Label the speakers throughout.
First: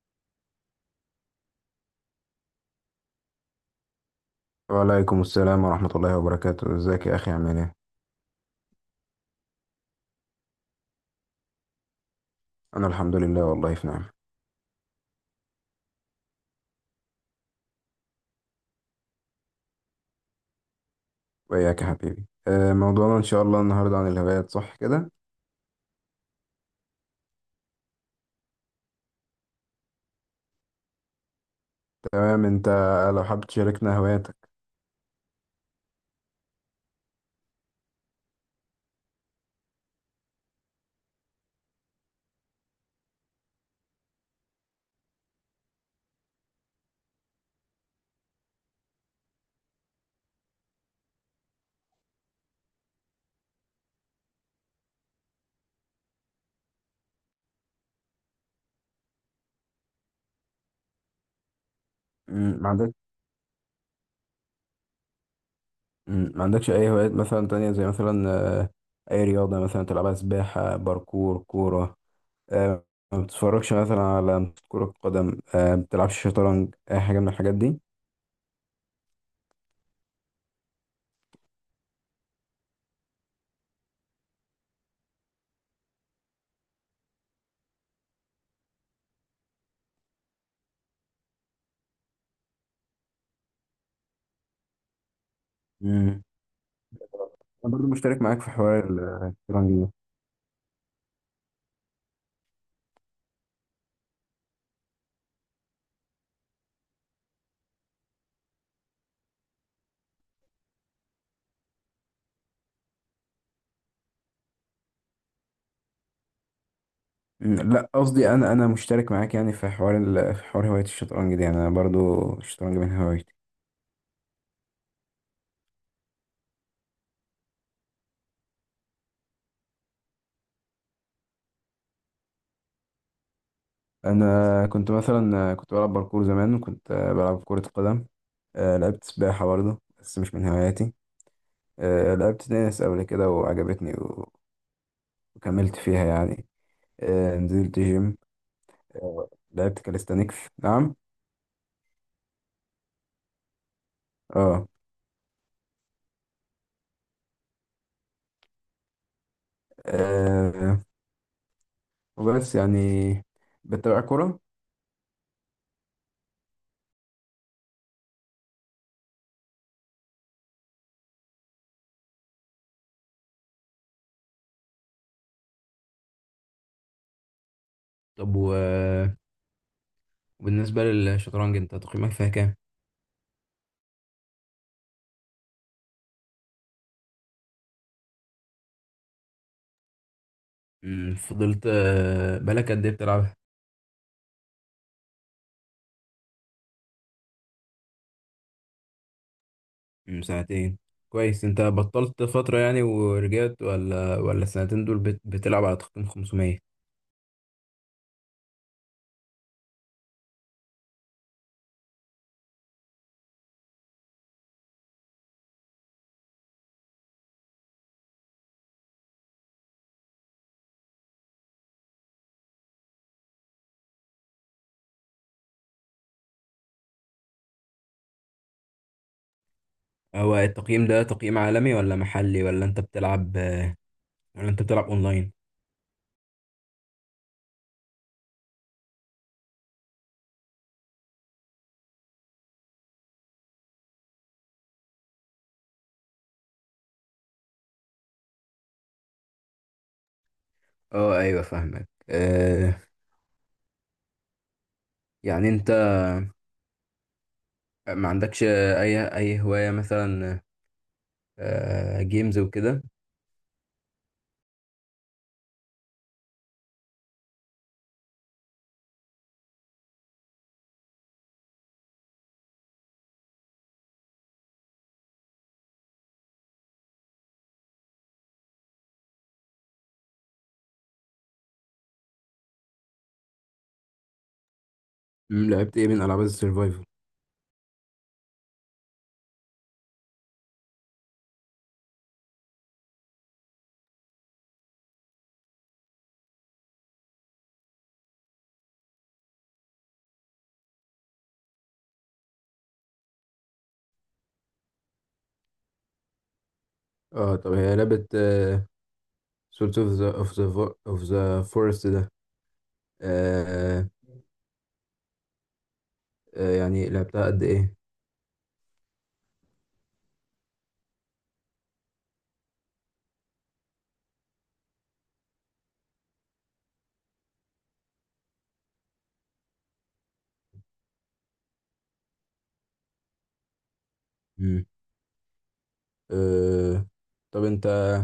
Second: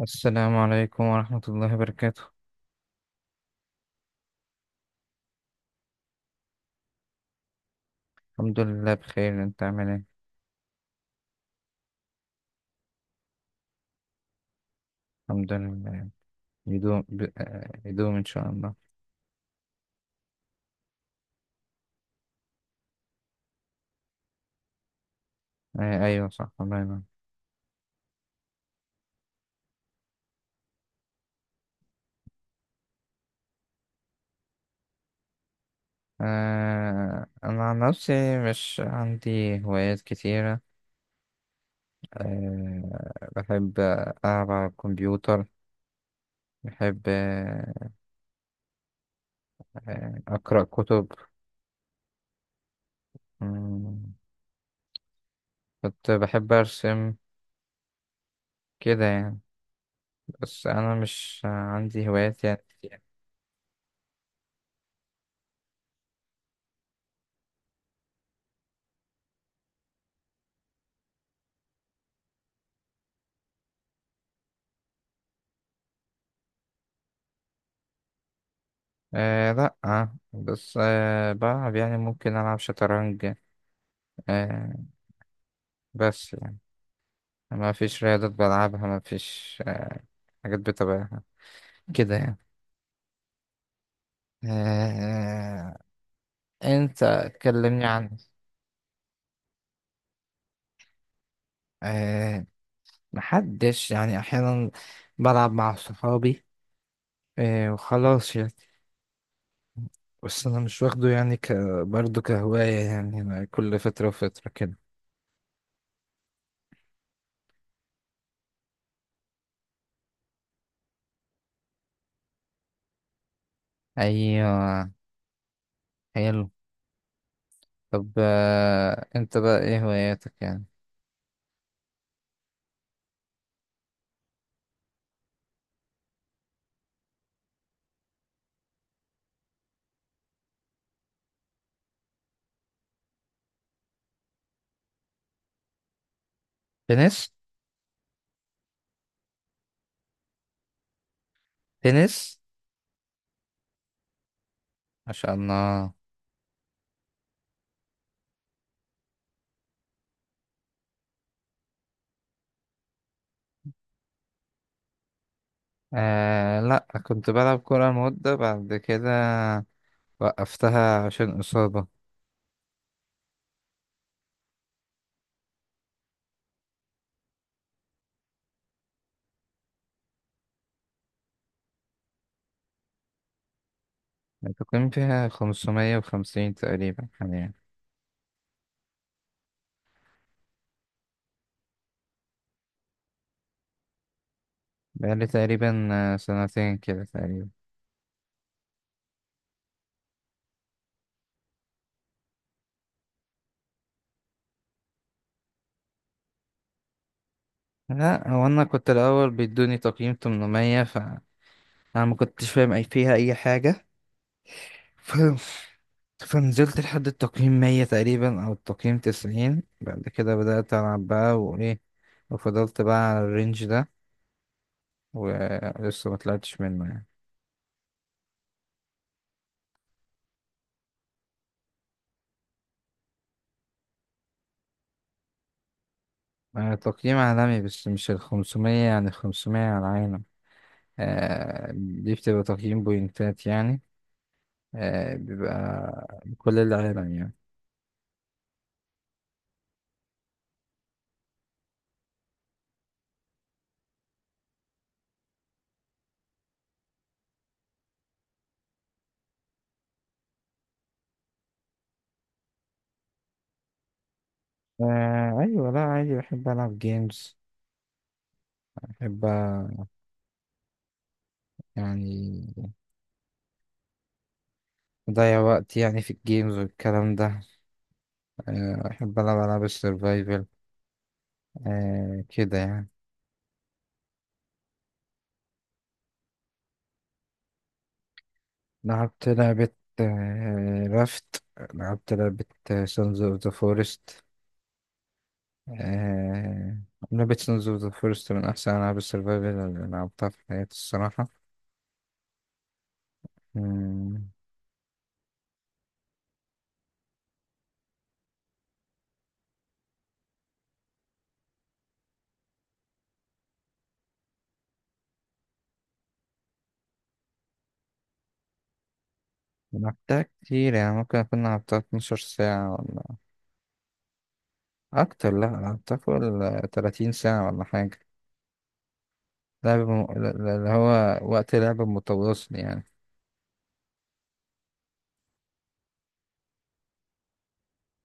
Speaker 1: السلام عليكم ورحمة الله وبركاته.
Speaker 2: وعليكم السلام ورحمة الله وبركاته، ازيك يا أخي عامل ايه؟
Speaker 1: الحمد لله بخير، انت عامل ايه؟
Speaker 2: أنا الحمد لله، والله في نعمة.
Speaker 1: الحمد لله. يدوم ان شاء الله.
Speaker 2: وإياك يا حبيبي. موضوعنا إن شاء الله النهاردة عن الهوايات، صح كده؟
Speaker 1: ايوه، صح، الله ينور.
Speaker 2: تمام. أنت لو حابب تشاركنا هواياتك.
Speaker 1: انا عن نفسي مش عندي هوايات كتيرة. بحب العب على الكمبيوتر. بحب اقرأ كتب. مم، كنت بحب ارسم، كده يعني. بس انا مش عندي هوايات
Speaker 2: مم،
Speaker 1: يعني.
Speaker 2: ما عندك ما عندكش أي هوايات مثلا تانية، زي مثلا آه، أي رياضة مثلا تلعبها، سباحة، باركور، كورة؟ آه، ما بتتفرجش مثلا على كرة قدم؟ ما بتلعبش شطرنج؟ أي حاجة من الحاجات دي؟
Speaker 1: لأ، بس بلعب، يعني ممكن ألعب شطرنج. آه بس يعني ما فيش رياضات بلعبها، ما فيش حاجات بتابعها، كده يعني. آه
Speaker 2: مم.
Speaker 1: أنت،
Speaker 2: أنا
Speaker 1: كلمني
Speaker 2: برضو
Speaker 1: عن.
Speaker 2: مشترك معاك في حوار الشطرنج ده.
Speaker 1: آه محدش، يعني أحيانا بلعب مع صحابي، وخلاص يعني. بس أنا مش واخده يعني برضه كهواية، يعني أنا كل فترة وفترة كده.
Speaker 2: لا، قصدي انا مشترك معاك، يعني في حوار هوايه الشطرنج دي، يعني انا برضو الشطرنج من هوايتي.
Speaker 1: أيوة، حلو. طب أنت بقى إيه هواياتك يعني؟
Speaker 2: انا كنت مثلا كنت بلعب باركور زمان، وكنت بلعب كره قدم. لعبت سباحه برضو، بس مش من هواياتي. لعبت تنس قبل كده وعجبتني وكملت فيها يعني.
Speaker 1: تنس.
Speaker 2: نزلت جيم. لعبت كاليستانيكس، نعم.
Speaker 1: تنس.
Speaker 2: اه.
Speaker 1: ما شاء الله.
Speaker 2: آه، وبس يعني. بتابع كوره.
Speaker 1: لا، كنت بلعب كورة مدة، بعد كده وقفتها عشان إصابة.
Speaker 2: طب وبالنسبة للشطرنج، انت تقييمك فيها كام؟
Speaker 1: التقييم فيها 550 تقريبا حاليا.
Speaker 2: مم، فضلت آه، بقالك قد ايه بتلعبها؟
Speaker 1: بقالي تقريبا سنتين كده تقريبا.
Speaker 2: سنتين. كويس. انت بطلت فترة يعني ورجعت، ولا السنتين دول بتلعب على تقييم 500؟
Speaker 1: لا، هو أنا كنت الأول بيدوني تقييم 800، فأنا ما كنتش فاهم فيها أي حاجة. ف... فنزلت لحد التقييم 100 تقريبا، أو التقييم 90. بعد كده بدأت ألعب بقى وإيه، وفضلت بقى على الرينج ده، ولسه ما طلعتش منه يعني.
Speaker 2: هو التقييم ده تقييم عالمي ولا محلي، ولا انت بتلعب اونلاين؟
Speaker 1: تقييم عالمي، بس مش الخمسمية، يعني الخمسمية على العالم. دي بتبقى تقييم بوينتات يعني. بيبقى كل العالم يعني.
Speaker 2: اه، ايوه، فاهمك. يعني انت ما عندكش اي هواية، مثلا جيمز وكده؟
Speaker 1: أيوة، لا عادي، بحب ألعب جيمز. بحب يعني أضيع وقت يعني في الجيمز والكلام ده. بحب ألعب ألعاب السرفايفل. كده يعني.
Speaker 2: لعبت ايه من العاب السرفايفل؟
Speaker 1: لعبت لعبة رافت. لعبت لعبة سانز اوف ذا فورست. آه... لعبة سونز أوف ذا فورست من أحسن ألعاب السرفايفل اللي لعبتها في حياتي الصراحة. مم،
Speaker 2: اه، طب هي لعبة سولت اوف ذا فورست ده، آه، يعني لعبتها قد ايه؟
Speaker 1: لعبتها كتير، يعني ممكن أكون لعبتها 12 ساعة ولا أكتر. لأ، لعبتها فوق ال 30 ساعة ولا حاجة. اللي هو وقت لعب متواصل يعني.
Speaker 2: مم. آه، طب انت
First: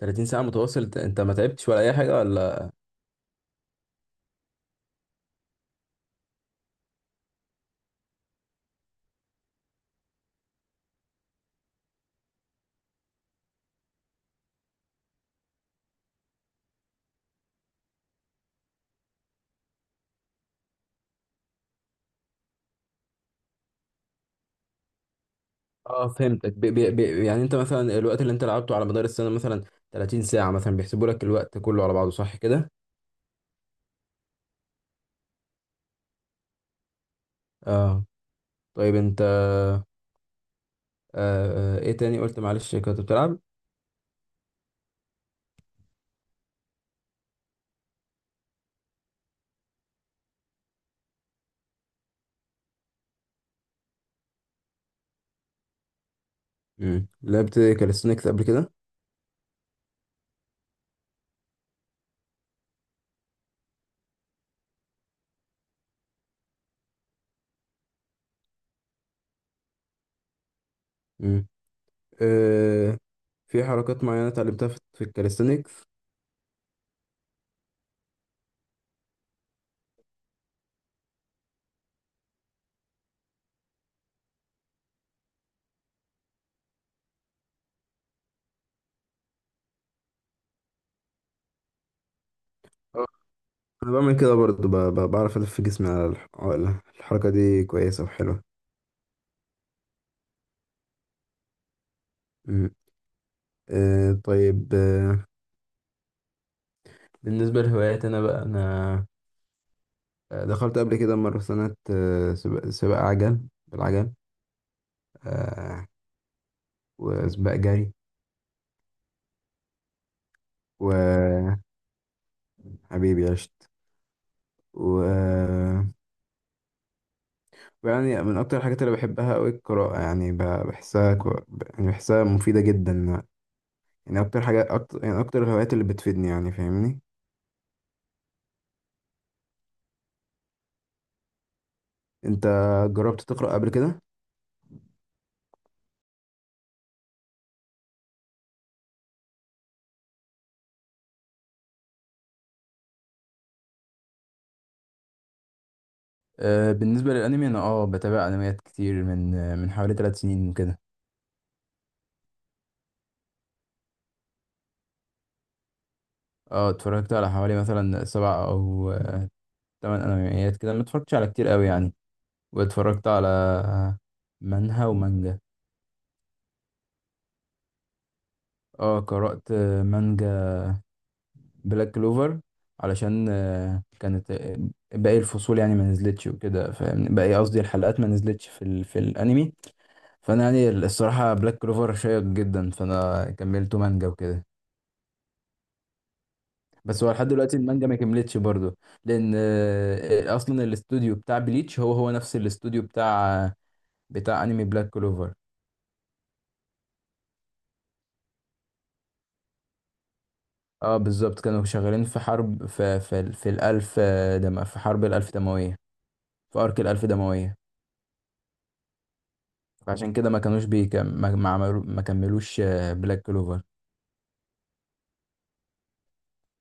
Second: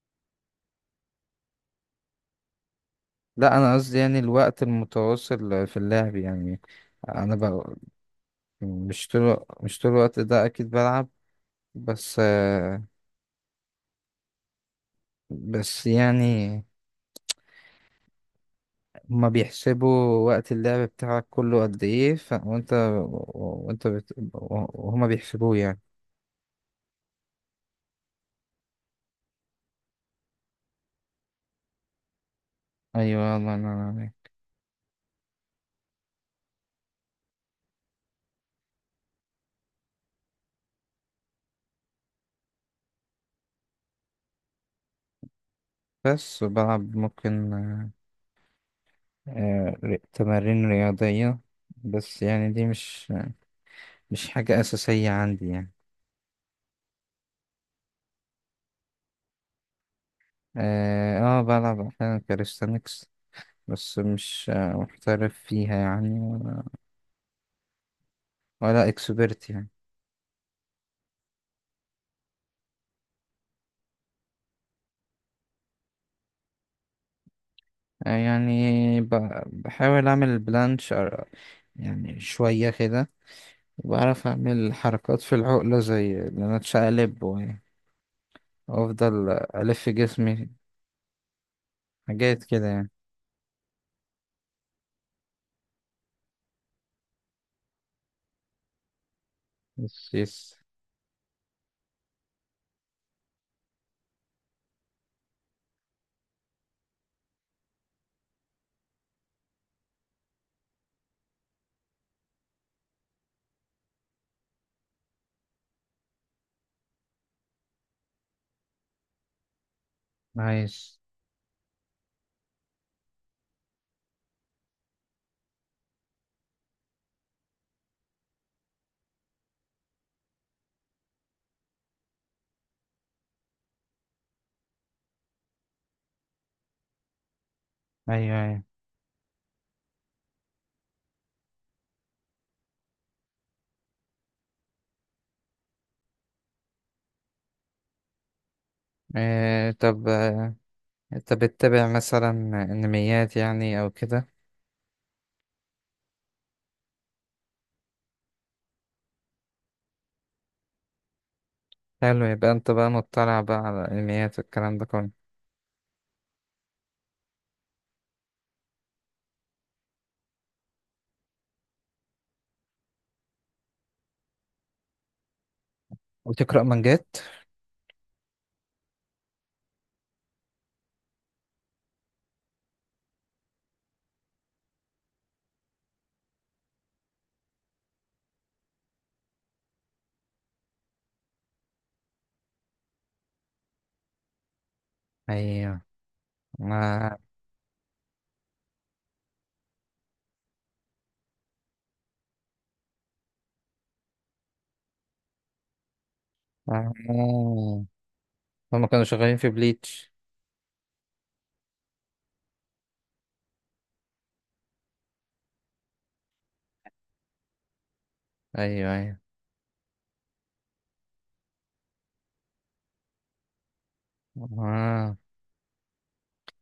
Speaker 2: 30 ساعة متواصل، انت ما تعبتش ولا اي حاجة ولا؟
Speaker 1: لأ، أنا قصدي يعني الوقت المتواصل في اللعب يعني. أنا ب... مش طول الوقت ده أكيد بلعب. بس آه، بس يعني هما بيحسبوا وقت اللعب بتاعك كله قد ايه. ف... وانت وانت بت... وهما بيحسبوه يعني.
Speaker 2: اه، فهمتك. بي بي بي يعني انت مثلا الوقت اللي انت لعبته على مدار السنة مثلا 30 ساعة، مثلا بيحسبوا لك الوقت كله على بعضه، صح كده؟
Speaker 1: ايوه، الله ينور عليك.
Speaker 2: اه، طيب انت. ايه تاني قلت؟ معلش، كنت بتلعب.
Speaker 1: بس بلعب ممكن تمارين رياضية. بس يعني دي مش حاجة أساسية عندي يعني.
Speaker 2: لعبت كاليستونيكس قبل كده؟
Speaker 1: اه، بلعب أحيانا كاليستانكس، بس مش محترف فيها يعني، ولا اكسبرت يعني.
Speaker 2: امم آه في حركات معينة اتعلمتها في الكاليستونيكس؟
Speaker 1: يعني بحاول أعمل بلانش، يعني شوية كده. بعرف أعمل حركات في العقلة، زي إن أنا أتشقلب وأفضل ألف جسمي، حاجات كده يعني.
Speaker 2: آه، انا بعمل كده برضه. بعرف الف جسمي على الحركة دي، كويسة وحلوة.
Speaker 1: يس، يس.
Speaker 2: مم. طيب. بالنسبة لهواياتي أنا بقى، أنا آه، دخلت قبل كده مرة سنة سباق عجل، بالعجل، آه، وسباق جري.
Speaker 1: نايس.
Speaker 2: وحبيبي، عشت. و... ويعني من أكتر الحاجات اللي بحبها أوي القراءة، يعني بحسها يعني بحسها مفيدة جدا. يعني أكتر الهوايات اللي بتفيدني، يعني فاهمني؟
Speaker 1: أيوه، أيوه.
Speaker 2: أنت جربت تقرأ قبل كده؟
Speaker 1: طب أنت بتتابع مثلا أنميات، يعني أو كده؟
Speaker 2: بالنسبة للأنمي، أنا بتابع أنميات كتير من، من حوالي 3 سنين وكده.
Speaker 1: حلو، يبقى أنت بقى مطلع بقى على الأنميات والكلام ده كله.
Speaker 2: اه، اتفرجت على حوالي مثلا 7 او 8 انميات كده، ما اتفرجتش على كتير قوي يعني. واتفرجت على منهwa ومانجا.
Speaker 1: وتقرأ مانجات؟
Speaker 2: اه، قرأت مانجا بلاك كلوفر، علشان كانت باقي الفصول يعني ما نزلتش وكده، فاهمني؟ باقي قصدي الحلقات ما نزلتش في الانمي. فانا يعني الصراحة بلاك كلوفر شيق جدا، فانا كملته مانجا وكده.
Speaker 1: أيوه.
Speaker 2: بس هو
Speaker 1: ما
Speaker 2: لحد دلوقتي المانجا ما كملتش برضه، لان اصلا الاستوديو بتاع بليتش هو نفس الاستوديو بتاع انمي بلاك كلوفر.
Speaker 1: آه. هما كانوا شغالين في بليتش.
Speaker 2: اه، بالظبط، كانوا شغالين في حرب، في الالف، دم، في حرب الالف دمويه، في ارك الالف دمويه.
Speaker 1: أيوه، أيوه.
Speaker 2: فعشان كده ما كانوش بيكم، ما عملو ما كملوش بلاك كلوفر.
Speaker 1: آه.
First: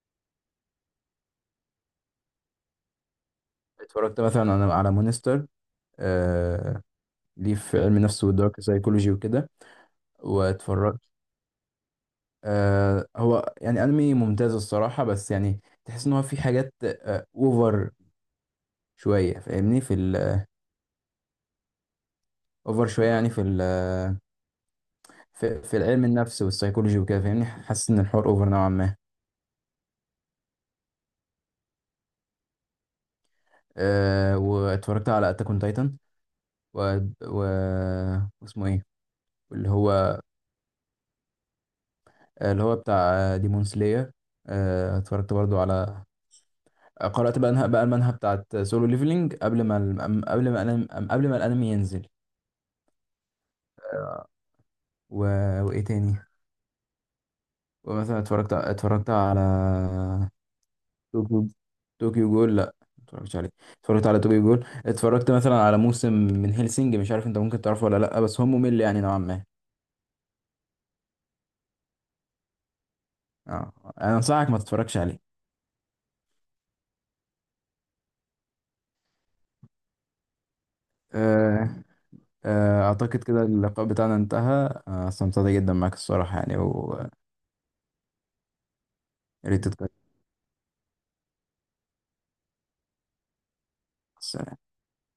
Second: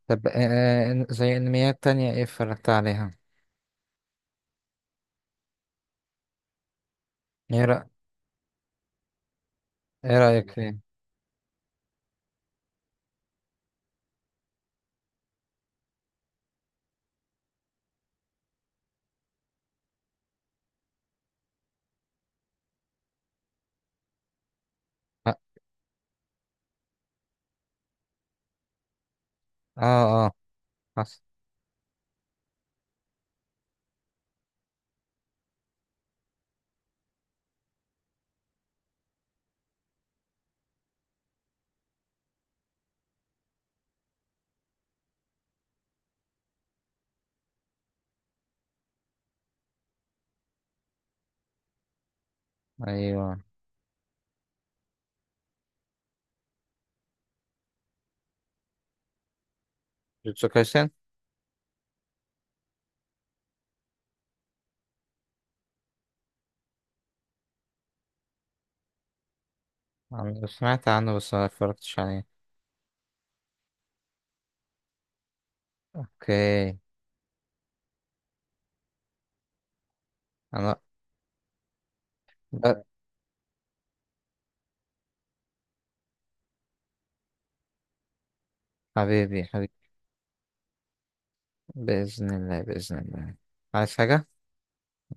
Speaker 1: طب زي أنميات تانية إيه اتفرجت عليها؟
Speaker 2: اتفرجت مثلا انا على مونستر، آه ليه في
Speaker 1: ايه
Speaker 2: علم النفس والدارك سايكولوجي وكده.
Speaker 1: ايه رأيك فيه؟
Speaker 2: واتفرجت، هو يعني انمي ممتاز الصراحه، بس يعني تحس ان هو في حاجات اوفر شويه، فاهمني؟ في الاوفر شويه يعني، في ال... آه،
Speaker 1: اه،
Speaker 2: في, في العلم النفس والسيكولوجي وكده، فاهمني؟ حاسس ان الحوار اوفر نوعا ما.
Speaker 1: اه، حصل.
Speaker 2: واتفرجت على اتاك اون تايتن، و... و... واسمه ايه، اللي هو اللي هو بتاع ديمون سلاير. اتفرجت برضو على، قرأت بقى بقى المانهوا بتاعت سولو ليفلينج، قبل ما ال... قبل ما الانمي قبل ما الانمي ينزل.
Speaker 1: ايوه،
Speaker 2: آه، و... وايه تاني؟ ومثلا اتفرجت على
Speaker 1: جوتسو كايسن.
Speaker 2: طوكيو طوكيو جول. لا، متفرجتش عليه. اتفرجت على طوكيو جول. اتفرجت مثلا على موسم من هيلسينج، مش عارف انت ممكن تعرفه ولا لا، بس هو ممل يعني نوعا ما.
Speaker 1: أنا سمعت عنه بس ما اتفرجتش عليه.
Speaker 2: اه، انا انصحك ما تتفرجش عليه.
Speaker 1: اوكي. انا
Speaker 2: آه،
Speaker 1: ب-
Speaker 2: اعتقد كده اللقاء بتاعنا انتهى. استمتعت جدا معاك الصراحة، يعني، ويا
Speaker 1: حبيبي،
Speaker 2: ريت
Speaker 1: حبيبي.
Speaker 2: تتكلم.
Speaker 1: بإذن الله، بإذن الله. عايز
Speaker 2: مع
Speaker 1: حاجة؟
Speaker 2: السلامة.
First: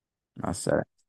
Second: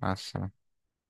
Speaker 1: مع
Speaker 2: مع
Speaker 1: السلامة.
Speaker 2: السلامة.